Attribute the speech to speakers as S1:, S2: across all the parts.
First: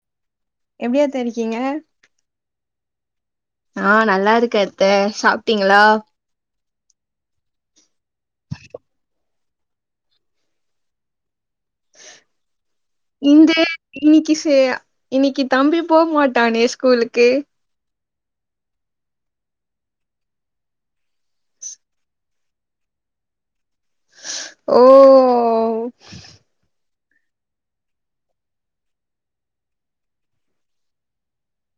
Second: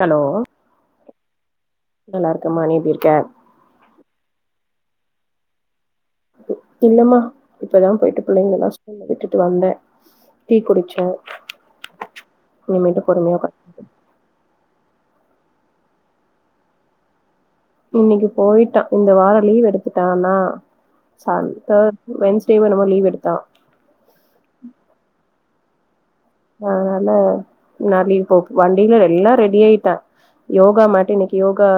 S1: Hello
S2: எப்டி அத்த இருக்கீங்க
S1: நல்லாெருக்கேம்மா நீ எப்டி இருக்க
S2: ஆ நல்லா இருக்க அத்த சாப்பிட்டீங்களா
S1: இல்லமா இப்பதா போயிட்டு பிள்ளைங்ளெல்லா ஸ்கூல்ல விட்டுட்டு வந்தே டீ குடிச்சே இனிமேட்டு பொறுமையா உக்கா
S2: இந்த இன்னிக்கி ச இன்னிக்கி தம்பி போ மாட்டானே ஸ்கூலுக்கு
S1: இன்னைக்கு போயிட்டா இந்த வார லீவ் எடுத்துட்டானா ச அ வென்ஸ்டேவ எனெனமோ லீவ் எடுத்தா
S2: ஓ
S1: அதனால நா லீவ் போட் வண்டியில எல்லா ரெடி ஆயிட்டே யோகா மேட் இன்னைக்கு யோகா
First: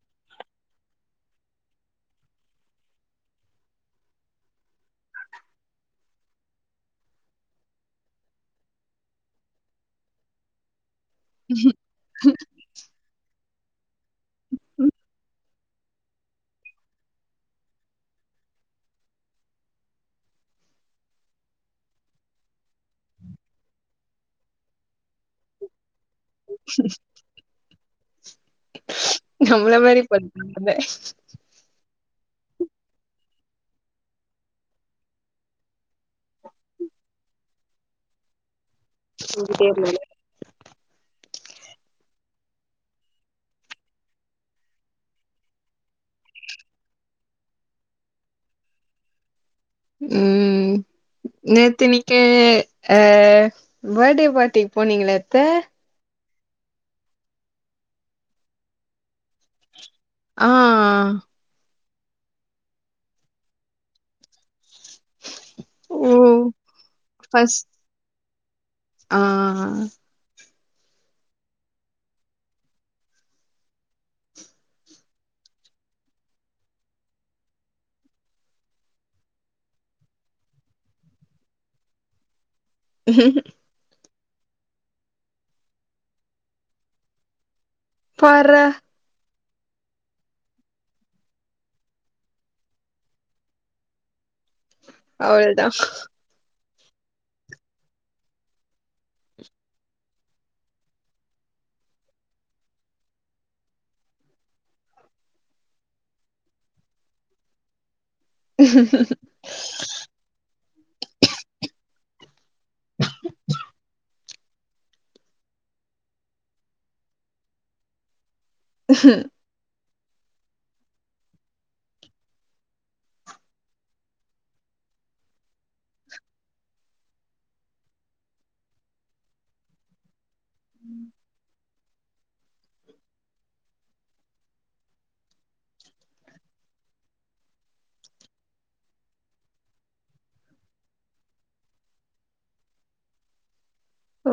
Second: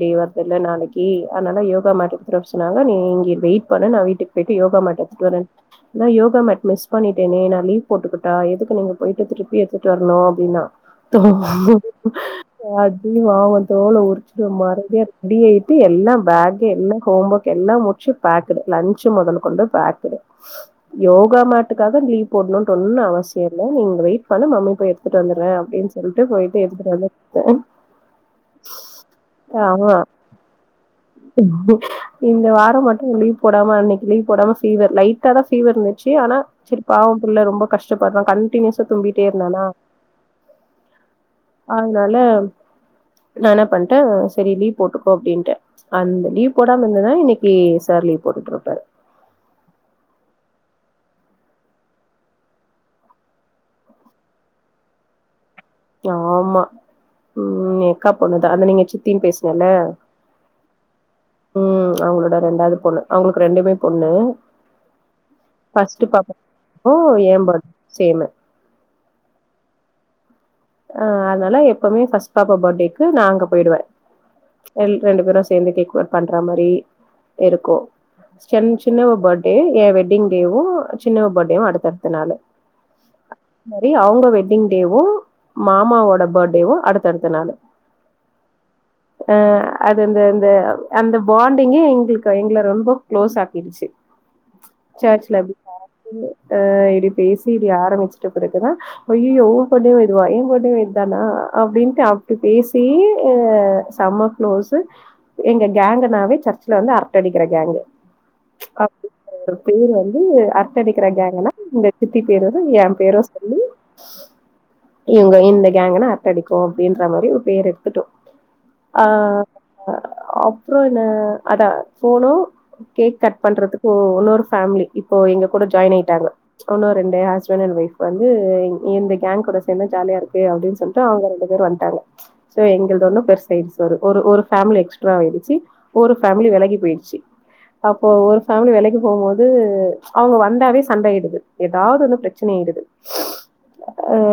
S1: டே வருதுல்ல நாளைக்கி அத்னால யோகா மேட்டெடு த்துட் வர சொன்னங்க நீ இங்கே வெயிட் பண்ணு நா வீட்டுக் போய்ட்டு யோகா மேட் எத்துட்வறேன் நா யோகா மேட் மிஸ் பண்ணிட்டேனே நா லீவ் போட்டுக்கிட்டா எதுக் க்கு நீங்க போய்ட்டு திருப்பி எத்துட்டு வரணு அப்பின்னா தோ
S2: ம்
S1: அடி வாங்க்வ தோல உரிச்சுடுவ மரேதியா ரெடியாய்ட்டு எல்லாம் பேக் எல்லா ஹோம் ஒர்க் எல்லா மு ச்சு பேக்கிடு லன்ச்சு மொதல் கொண்டு பேக்கிடு யோகா மேட்டுக்காக லீவ் போட்ணுன்டு ஒண்ணு அவசிய சியோ இல்ல நீ இங்க வெய்ட் பண்ணு மம்மி போய் எடுத்துட்டு வந்துற்றே அப்டின் சொல்ட்டு போய்ட்டு எடுத்துட்டு வந்த [unintelligible]
S2: நம்மள
S1: ஆமா
S2: மாரி போல்து [unintelligible]
S1: இந்த வார மட்டு லீவ் போடாம அன்னைக்கு லீவ் போடாம ஃபீவர் லைட்டா தா ஃபீவர் ருந்துச்சு ஆனா செரி பாவம் பிள்ள ரொம்ப கஷ்டப்பட்றா கண்டீன்யூஸா தும்பிட்டே இருந்தானா அதனால நா இன்னா பண்ட்டே செரி லீவ் போட்டுக்கோ அப்டீன்ட்டே அந்த லீவ் போடாம இந்ததா இன்னைக் லீவு சார் லீவ் போட்டுட்டுருப்பாரு
S2: ம் நேத்தினிக்கு அ பேடே பார்ட்டிக் போனீங்களாத்த
S1: ஆமா ம் எ அக்கா பொண்ணுதா அந்த நீங்க சித்தின் பேசுவல
S2: ஆ
S1: ம் அவுங்களோட ரெண்டாவ்து பொண்ணு அவுங்களுக்கு ரெண்டுமே பொண்ணு ஃபஸ்ட்டு
S2: ஓ
S1: பாப்பாக்கு எ பே
S2: ஃபஸ்ட்
S1: சேமு
S2: ஆ ஆ
S1: ஆ அதனால எப்பவுமே ஃபஸ் பாப்பா பேடேக்கு நா அங்க போயிடுவே ரெட் ரெண்டு பேரா சேந்து கேக் கட் பண்ற மாரி இருக்கு சன் சின்னவ பேட்டே எ வெட்டிங் டேவு சின்னவ பேட்டேவு அடுத்தட்த்த நாளு மாரி அவுங்க வெட்டிங் டேவு மாமாவோட பட்டேவு அடுத்தடுத்த நாளு
S2: பார்ரா
S1: அ அது அந்த அந்த அந்த பாண்டிங்கே எங்களுக்கு எங்களை ரொம்ப குளோஸ் ஆக்கிடுச்சு சர்ச் ல எப்டி
S2: அவ்ளதா
S1: பார்டி ஆ இப்டி பேசி இப்டி ஆரம்பிச்சுட்டு பிறகுதா அய்யயோ அப்டினு இதுவா போடினு இதானா அப்டின்ட்டு அப்டி பேசி செம்ம க்ளோஸு எங்க கேங்க நாவே சர்ச்ல வந்து அரட்ட அடிக்கிற கேங்கு அப்டிங்க ஒரு பேரு வந்து அர ரட்ட அடிக்கிற கேங்கலா இந்த சித்தி பேரு என் பேரு சொல்லி இவங்க இந்த கேங்கன்னா அரட்ட அடிக்கு அப்டின்ற மாரி ஒரு பேர் எடுத்துட்டோ ஆ அப்றோ என்ன அதா போனு கேக் கட் பண்றதுக்கு இன்னொரு ஃபேமிலி இப்போ எங்க கூட ஜாயின் ஆயிட்டாங்க ஒன்னு ரெண்டு ஹஸ்பண்ட் அண்ட் ஒய்ஃப் வந்து இந்த கேங்க் கூட என்ன ஜாலியா இருக்கு அப்டின் சொல்ட்டு அவங்க ரெண்டு பேரு வன்டாங்க சோ எங்கள்து ஒண்ணு பெருசாயிடுச்சு ஒரு ஒரு ஃபேமிலி எக்ஸ்ட்ரா ஆயிடுச்சு ஒரு ஃபேமிலி வெலகி போயிடுச்சு அப்போ ஒரு ஃபேமிலி வெலகி போம்போது அவங்க வந்தாவே சண்டையிடுது ஏதாது ஒன்னு பிரச்சனை ஆயிடுது அ
S2: ஓ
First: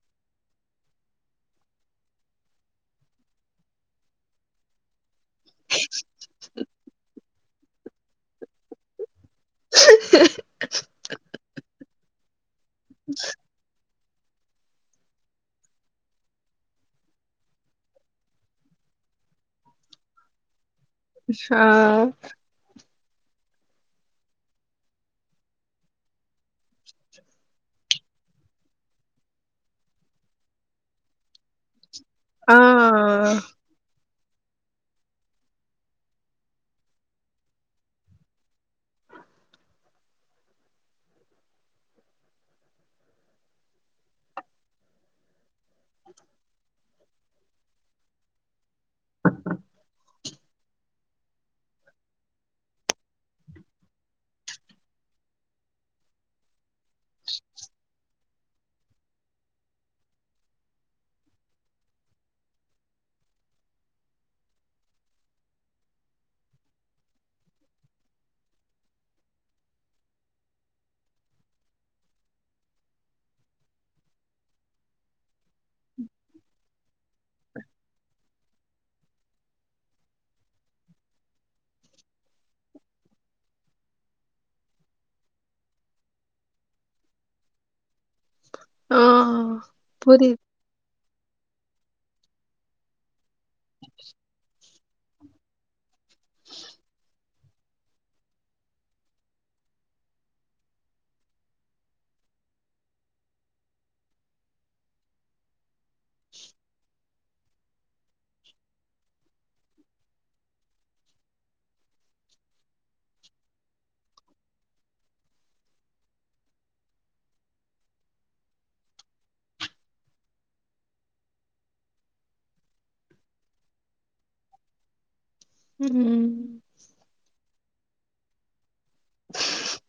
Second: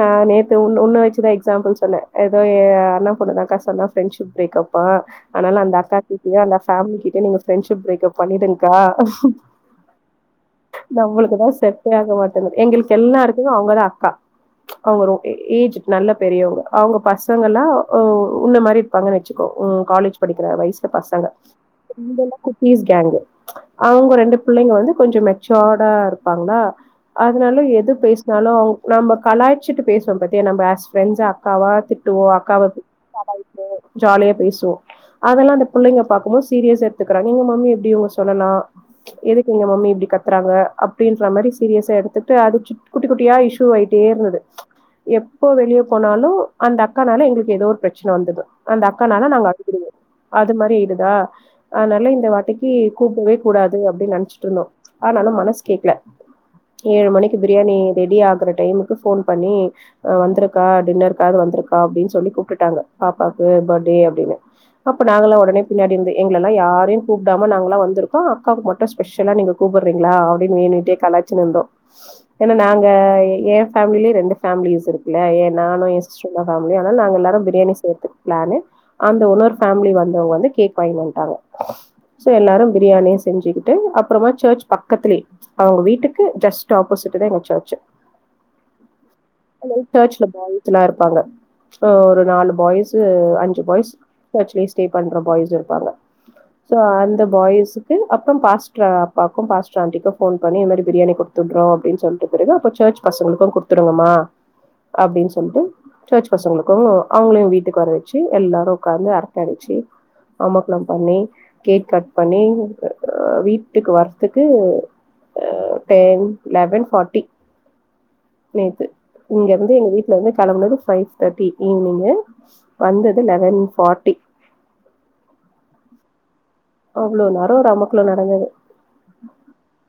S1: நா நேத்து உன்ன வச்சுதா எக்ஸாம்பிள் சொன்னே ஏதோ எ அண்ணா பொண்ணுதா க்க சொன்னா ஃப்ரெண்ட்ஷிப் பிரேக்கப் அ ஆனால அந்த அக்கா கிட்டயே அந்த ஃபேமில கிட்டயே நீங்க ப்ரெண்ட்ஷிப் பிரேகப் பண்ணிருங்க்கா நம்மளுக்குதா செட்டேயாக மாட்டேங்கது எங்களுக்கு எல்லாருக்கு அவங்கதா அக்கா அவங்க ரொம் ஏஜ் நல்ல பெரியவங்க அவங்க பசங்கல உ உன்ன மாரி இருப்பாங்கனு வச்சுக்கோ உ காலேஜ் படிக்கிற வயசுல பசங்க
S2: ஆ
S1: இங்கெல்லா குட்டிஸ் கேங்கு அவங்க ரெண்டு பிள்ளைங்க வந்து கொஞ்சம் மெச்சோர்டா இருப்பாங்ளா அதனால எது பேசினாலு அவங் நம்ப கலாய்ச்சிட்டு பேசுவோம் பாத்திய நம்ம அஸ் ஃப்ரெண்ட்ஸா அக்காவா திட்டுவோ
S2: ஆ
S1: அக்காவ கலாய்போ ஜாலியா பேசுவோ அதெல்லா அந்த புள்ளைங்க பாக்கும்போது சீரியஸா எடுத்துக்கறாங்க எங்க மம்மி எப்டி இவங்க சொல்லலா எதுக்கு எங்க மம்மி இப்டி கத்துறாங்க அப்டின்ற மாரி சீரியஸா எடுத்துட்டு அது குட்டி குட்டியா இஷீ ஆய் அப்டியே இருந்தது எப்போ வெளிய போனாலு அந்த அக்கானால எங்களுக்கு ஏதோ ஒரு பிரச்சன வந்தது அந்த அக்கானாலா நாங்க அழுகிடுவோ அது மாரி இரு தா அதனால இந்த வாட்டிக்கு கூப்டவே கூடாது அப்டின் நெனச்சிட்டு இருந்தோ ஆனாலு மனசு கேக்கல ஏழு மணிக்கு பிரியாணி ரெடி ஆகுற டைமு ஃபோன் பண்ணி ஆ வந்திருக்கா டின்னருக்காது வந்திருக்கா அப்டின் சொல்லி கூப்டுடாங்க பாப்பாக்கு பர்த்டே அப்டின்னு அப்ப நாங்கல்லா வொடனே பின்னாடி இருந்து எங்கலல்லா யாரையு கூப்டாம நாங்கலா வந்துருக்கோ அக்காக்கு மட்டு ஸ் ஸ்பெஷலா நீங்க கூப்டுறீங்களா அப்டின்னு வேணுன்டே கலாச்சிட்ருந்தோ ஏனா நாங்க ஏ ஃபேமிலி ரெண்டு ஃபேமிலிஸ் இருக்குல ஏ நானு எ சிஸ்டரின்லா ஃபேமிலியு அதனால நாங்க எல்லாரு பிரியாணி செய்றதுக் பிளானு அந்த இன்னொரு ஃபேமிலி வந்தவங்க வந்து கேக் வாங்கினு வந்த்டாங்க சோ எல்லாரு பிரியாணியு செஞ்சுக்கிட்டு அப்றமா சர்ச் பக்கத்துலயே அவங்க வீட்டுக்கு ஜஸ்ட் ஆப்போசிட் தா எங்க சர்ச்சு
S2: ஆ
S1: அதனால சர்ச்ல
S2: புரியுது
S1: பாஸ்லா இருப்பாங்க அ ஒரு நாலு பாய்ஸு அஞ்சு பாய்ஸ் ஆக்சுவலி ஸ்டே பண்ற பாய்ஸ் இருப்பாங்க சோ அந்த பாய்ஸ்க்கு அப்ற பாஸ்ட்ர் அப்பாக்கு பாஸ்ட்ரா ஆண்டிக்கு போன் பண்ணி இந்த மாரி பிரியாணி குடுத் கொடுத்துடுறோ அப்டின் சொல்லிட்டு பிறகு அப்ப சர்ச் பசங்களுக்கு குடுத்துடுங்கமா அப்டின் சொல்ட்டு சர்ச் பசங்களுக்கு அவங்களையு வீட்டுக்கு வர வச்சு எல்லாரு உட்கார்ந்து அரட்ட அடிச்சு அமர்க்களம் பண்ணி கேக் கட் பண்ணி அ வீட்டுக்கு வர்துக்கு அ டென் லெவன் ஃபாட்டி நேத்து இங்க இருந்து எங்க வீட்லருந்து கெளம்புனது ஃபைவ் தேர்ட்டி ஈவினிங்கு வந்தது லெவன் ஃபாட்டி
S2: ம்
S1: அவ்ளோ நேர ஒரு அமக்களம் நடந்தது
S2: [unintelligible]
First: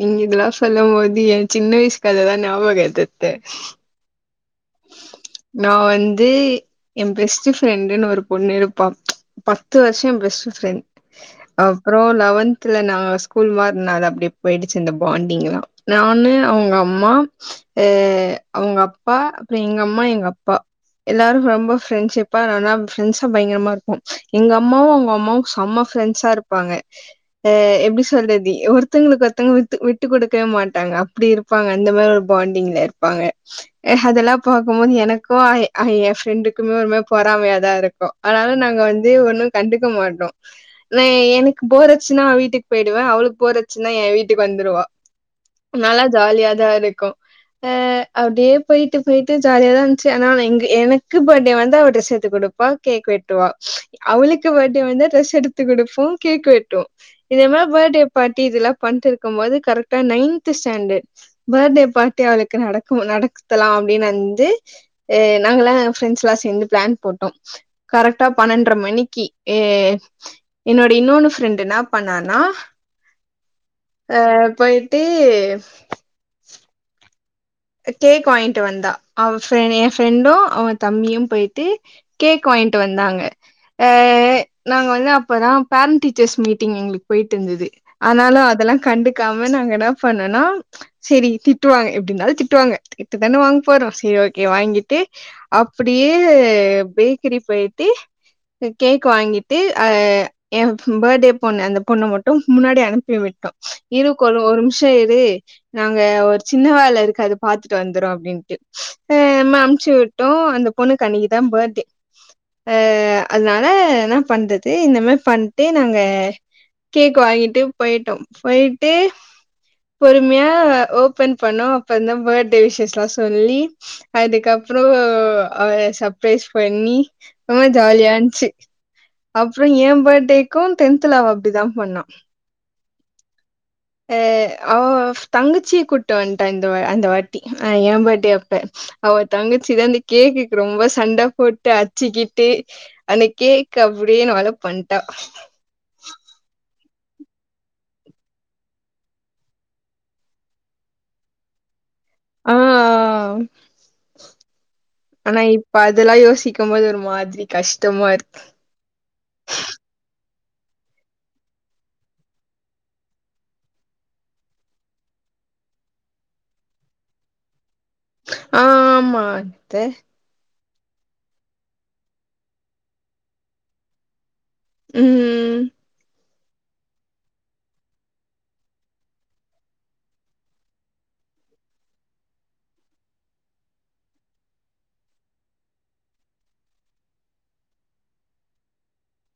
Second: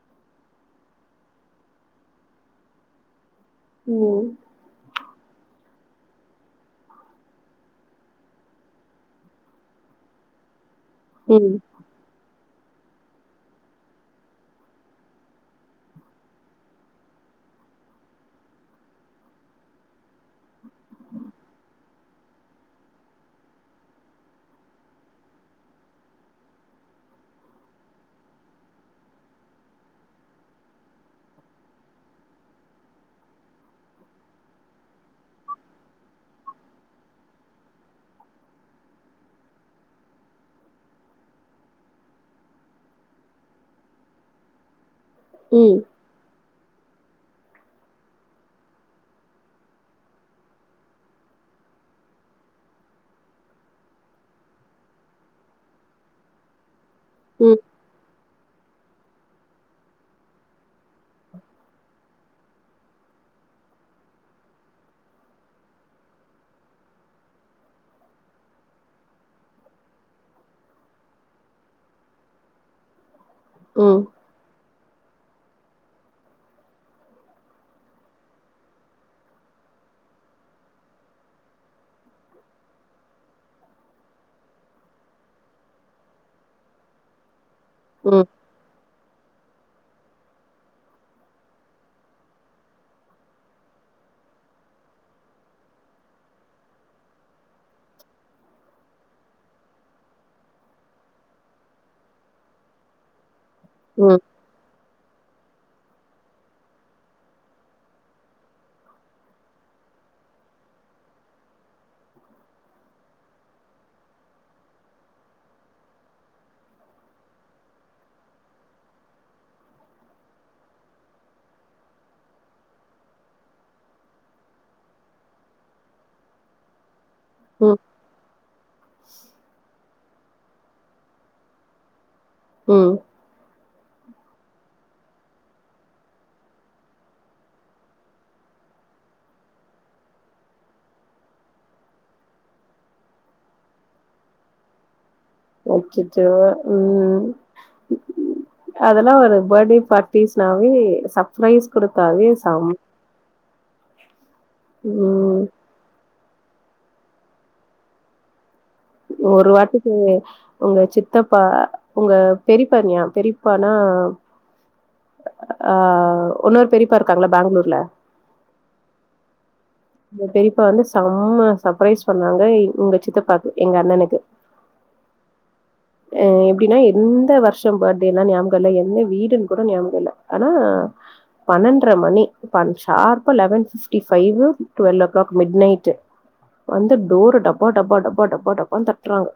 S2: நீங்க இதெல்லா சொல்லம்போது என் சின்ன வயசு கததா நியாபக வருத்து
S1: ஓ
S2: நா வந்து என் பெஸ்ட் ஃப்ரெண்டுனு ஒரு பொண்ணு இருப்பா பத்து வருஷ என் பெஸ்ட் ஃப்ரெண்ட்
S1: ம்
S2: அப்றோ லெவன்த்ல நா ஸ்கூல் மாறுன அப்டியே போயிடுச்சு இந்த பாண்டிங்லா நானு அவுங்க அம்மா அ அவுங்க அப்பா அப்ற எங்க அம்மா எங்க அப்பா எல்லாரு ரொம்ப ஃப்ரெண்ட்ஷிப்பா நல்லா ப்ரெண்ட்ஸா பயங்கரமா இருப்போ எங்க அம்மாவு அவுங்க அம்மாவு செம்ம ஃப்ரெண்ட்ஸா இருப்பாங்க அ எப்டி சொல்றதி ஒருத்தங்களுக்கு ஒருத்தங்க வித்தி விட்டு குடுக்கவே மாட்டாங்க அப்டி இருப்பாங்க அந்த மாரி ஒரு பாண்டிங்ல இருப்பாங்க அஹ் அதெல்லா பாக்கும் போது எனக்கு ஐ என் ஃப்ரெண்டுக்குமே ஒருமாறி பொறாமையாதா இருக்கு அதுனால நாங்க வந்து ஒன்னு கண்டுக்க மாட்டோ நா எனக்கு போறச்சுன்னா அவ வீட்டுக்கு போயிடுவே அவளுக்கு போறச்சுன்னா என் வீட்டுக்கு வந்துருவா
S1: ம்
S2: நல்லா ஜாலியாதா இருக்கு அ அப்டியே போயிட்டு போயிட்டு ஜாலியாதா இருந்ச்சு ஆனா எங்க எனக்கு பர்டே வந்தா அவ டிரெஸ் எடுத்து குடுப்பா கேக் வெட்டுவா அவளுக்கு பர்டே வந்தா டிரெஸ் எடுத்து குடுப்போ கேக் வெட்டுவோ இதே
S1: ம்
S2: மாரி பர்டே பாட்டி இதெல்லா பண்ட்டிருக்கும் போது கரெக்டா நைன்த் ஸ்டாண்டட் பர்டே பார்ட்டி அவளுக்கு நடக்கும் நடக்குதலாம் அப்டின்னு வந்து அ நாங்கலா ஃப்ரெண்ட்ஸ்லா சேந்து பிளான் போட்டோ கரெக்டா பனென்ட்ர மணிக்கு ஏ என்னோட இன்னொன்னு ஃப்ரெண்டு என்ன பண்ணானா
S1: ம்
S2: ஆ போய்ட்டு கேக் வாங்கிட்டு வந்தா அவ என் ஃப்ரெண்டு அவ தம்பியு போய்ட்டு கேக் வாங்கிட்டு வந்தாங்க ஆ நாங்க வந்து அப்பதா பேரண்ட் டீச்சர்ஸ் மீட்டிங் எங்களுக்கு போயிட்டு இருந்தது
S1: ம்
S2: ஆனாலு அதெல்லா கண்டுக்காம நாங்க என்ன பண்ணோனா சேரி திட்டுவாங்க எப்டினாலு திட் டுவாங்க திட்டு தானே வாங்க போறோ செரி ஓகே வாங்கிட்டு அப்புடியே பேக்கிரி போய்ட்டு கேக் வாங்கிட்டு அ என் பர்டே பொண்ணு அந்த பொண்ணு மட்டு முன்னாடி அனுப்பி விட்டோ இரு
S1: ம்
S2: கோளு ஒரு நிம்ஷோ இரு நாங்க ஒரு சின்ன வேல இருக்கு அது பாத்துட்டு வந்துறோ அப்டின்ட்டு அ நம் அமுச்சு விட்டோ அந்த பொண்ணுக்கு அன்னைக்குதா பர்டே ஆ அதுனால என்ன பண்றது இந்த மாரி பண்ட்டு நாங்க கேக் வாங்கிட்டு போயிட்டோ போய்ட்டு பொறுமையா ஓபன் பண்ணோ அப்ப இந்தோம் பர்த்டே விஷஸ்லா சொல்லி அதுக்கப்றோ ஆ சப்ரைஸ் பண்ணி ஆ
S1: ம்
S2: ஜாலியா இஞ்சு அப்றோ ஏ பர்த்டேக்கு டென்துல அவ அப்டிதா பண்ணா
S1: ம்
S2: அ அவ் தங்கச்சி கூட்டு வன்டா இந்த வா அந்த வாட் ட்டி ஆ ஏ பர்த்டே அப்ப அவ தங்கச்சிதா இந்த கேக்குக்கு ரொம்போ சண்ட போட்டு அச்சுக்கிட்டு ஆந்த கேக் அப்டிய நோல பண்ட்டா
S1: அச்சச்சோ ம் அதெல்லா ஒரு பர்த்டே பார்ட்டிஸ்னாவே சர்ப்ரைஸ் குடுத்தாவே
S2: ஆ
S1: சாம்
S2: ஆனா
S1: ம்
S2: இப்ப அதெல்லா யோசிக்கும்போது ஒரு மாதிரி கஷ்டமா இருக்கு
S1: ஒரு வாரதுக்கு உங்க சித்தப்பா உங்க பெரிப்பன்யா பெரிப்பானா ஆ ஒன்னொரு பெரிப்பா இருக்காங்கள பெங்களூர்ல
S2: ஆ ஆமா அத்த
S1: அந்த பெரிப்பா வந்து சம்ம சர்ப்ரைஸ் பண்ணாங்க உங்க சித்தப்பாக்கு எங்க அண்ணனுக்கு
S2: ம்
S1: அ எப்புடின்னா எந்த வருஷோ பர்த்டேல்லா ஞாபகோ இல்ல எந்த வீடுன்னு கூட ஞாபகோ இல்ல ஆனா பன்னெண்டர மணி பன் ஷார்ப்பா eleven fifty five twelve o'clock midnight வந்து டோரு டப்பா டப்பா டப்பா டப்பா டப்பானு தட்றாங்க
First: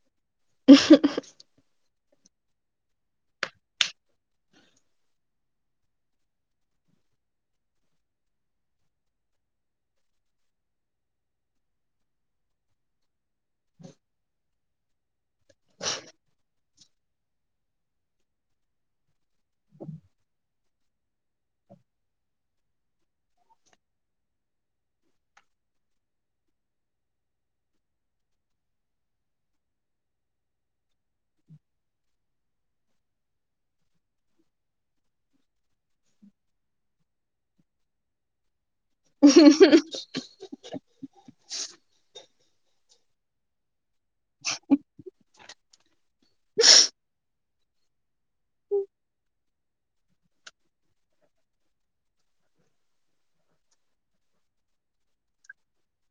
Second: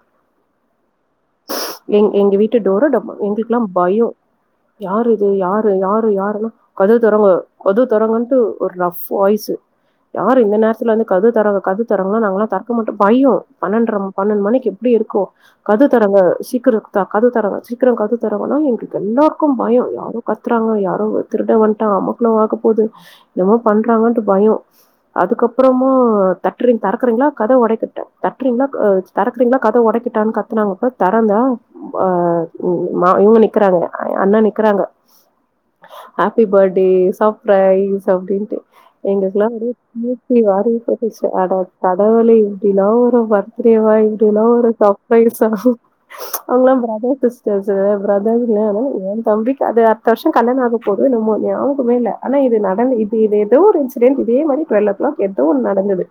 S1: எங் எங்க வீட்டு டொர டப எங்குளுக்குலா பயோ யாரு இது யாரு யாரு யாருன்னா கதவ தொரங்க கதவ தொரங்கன்ட்டு ஒரு ரஃப் வாய்ஸ்சு யாரு இந்த நேரத்துல வந்து கதவ தொறங்க கதவ தொறங்கன்னா நாங்களல்லா தொறக்க மட்டோ பயோ பன்னெர பன்னெண்டு மணிக்கு எப்டி இருக்கு கதவு தொறங்க சீக்கிரோ கதவ தொறங்க சீக்கிரோ கதவ தொறங்கன்னா எங்களுக்கு எல்லாருக்கு பயோ யாரோ கத்துறாங்க யாரோ திருட வன்ட்டா அமக்கள ஆகப் போது என்னமோ பண்றாங்கன்ட்டு பயோ அதுக்கப்பறமா தட்டுறீங் தெறக்குறீங்களா கதவ ஒடைக்கட்டா தட் றிங்களா அ தெறக்கறீங்களா கதவ ஒடைக்கட்டான்னு கத்துனாங்க பாரு தெறந்தோ ஆ இவுங்க நிக்குறானுங்க அண்ணா நிக்குறாங்க ஹாப்பி படே சப்ரைஸ் அப்டின்ட்டு எங்களுக்குல்லா து தூக்கி வாரி போட்டுருச்சு அடக்கடவுளே தினோ பர்த்டேவா இப்படில்லா ஒரு சர்பரைஸ்ஸா அவங்காலா ப்ரதர் சிஸ் சரி சரி ப்ரதர்ஸ்னு ஏ தம்பிக்கு அது அடுத்த வருஷ கல்யாண ஆக போது இன்ன ஞாபகமே இல்ல ஆனா இது நடந் இது இது ஏதோ ஒரு இன்சிடென்ட் இதே மாரி டுவல்ஓ கிளாக் ஏதோ ஒன்னு நடந்தது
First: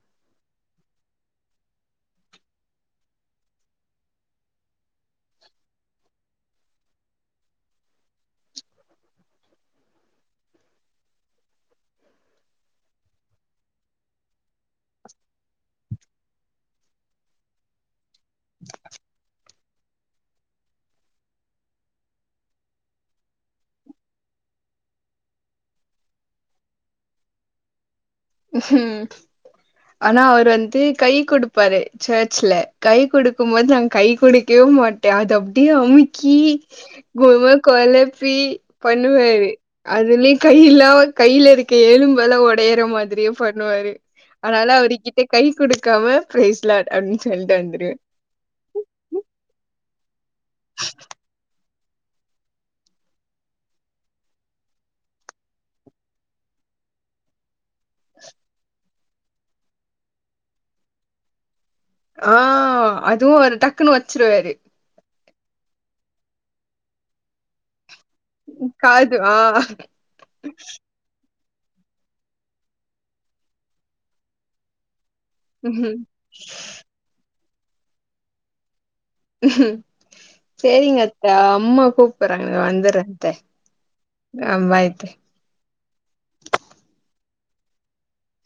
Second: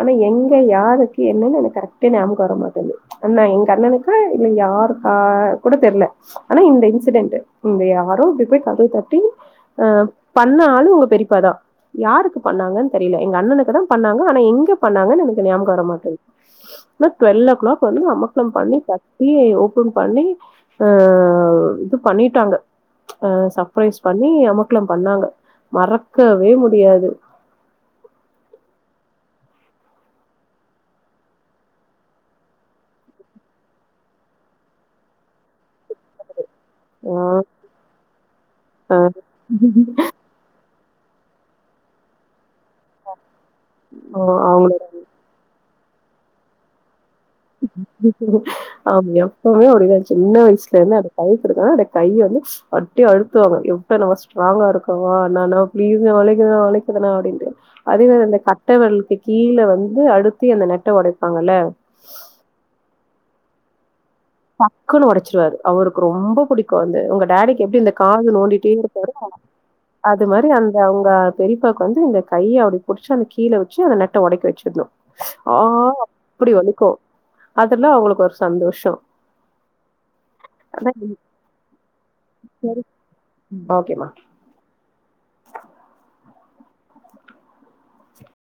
S1: ஆனா எங்க யாருக்கு என்னன்னு எனக்கு கரெக்ட்டா ஞாபக வர மாட்டேந்து அண்ணா எங்க அண்ணனுக்கா இல்ல யாருக்கா கூட தெர்ல ஆனா இந்த இன்சிடென்ட் இந்த யாரோ அப்டி போய் கதவ தட்டி அ பண்ணாலு உங்க பெரிப்பாதா யாருக்கு பண்ணாங்கன் தெரில எங்க அண்ணனுக்கு தா பண்ணாங்க ஆனா எங்க பண்ணாங்கன்னு எனக்கு ஞாபக வர மாட் டுவல் ஓ கிளாக் வந்து அமர்க்களம் பண்ணி கத்திய ஓபன் பண்ணி அ இது பண்ணிட்டாங்க அ சப்ரைஸ் பண்ணி அமர்க்களம் பண்ணாங்க மறக்கவே முடியாது
S2: உஹூம்
S1: [inaudible]
S2: ஆனா அவர் வந்துன்டு கை குடுப்பாரு சர்ச்ல கை குடுக்கு போது நாங்க கை குடுக்கய மாட் டே அது அப்டியே அமுக்கி
S1: ஆ,
S2: கோ மாரி கொலப்பி
S1: ஆ.
S2: பண்ணுவாரு அதுல கை இல்லா கையில இருக்க எலும்பல்லா ஒடையற மாதிரியே பண்ணுவாரு
S1: அ
S2: அதுனால
S1: அவங்கள
S2: அவரு கிட்ட கை குடுக்காம பிரைஸ் லார்ட் அப்டின் சொல்ட்டு வந்துருவே
S1: ஆமா எப்பவுமே அப்டிதா சின்ன வயசுல இருந்தே அது கை குடுக்குறனா அந்த கைய வந்து அட்டி அழுத்துவாங்க எப்ப நம்ம ஸ்ட்ராங்கா இருக்கவா அண்ணா அண்ணா ப்ளீஸ் ணா வலிக்குது ணா வலிக்குது ணா அப்டின்ட்டு அதே மாரி அந்த கட்டவெரலுக்கு கீழ வந்து அழுத்தி அந்த நெட்ட ஒடைப்பாங்கல்ல
S2: ஆ அதுவு அவரு டக்குன்னு ஒச்சுருவாரு
S1: டக்குனு ஒடச்சுருவாரு அவருக்கு ரொம்ப புடிக்கு வந்து ஒங்க டாடிக்கு எப்டி இந்த காது நோண்டிட்டே இருப்பாரு
S2: காது ஆ
S1: அது மாரி அந்த அவங் க பெரிப்பாக்கு வந்து இந்த கைய அப்டி புடிச்சு அந்த கீழ வச்சு அந்த நெட்ட ஒடக்க வச்சர்னு ஆ
S2: ம்ஹும்.
S1: அப்டி வலிக்கு அதுல அவங்களுக்கு ஒரு சந்தோஷோ அதா
S2: சேரிங்க அத்த அம்மா கூப்பற்றாங்க நா வந்தற்றே அத்த
S1: ஓகேமா
S2: அ பாய் அத்த
S1: [inaudible]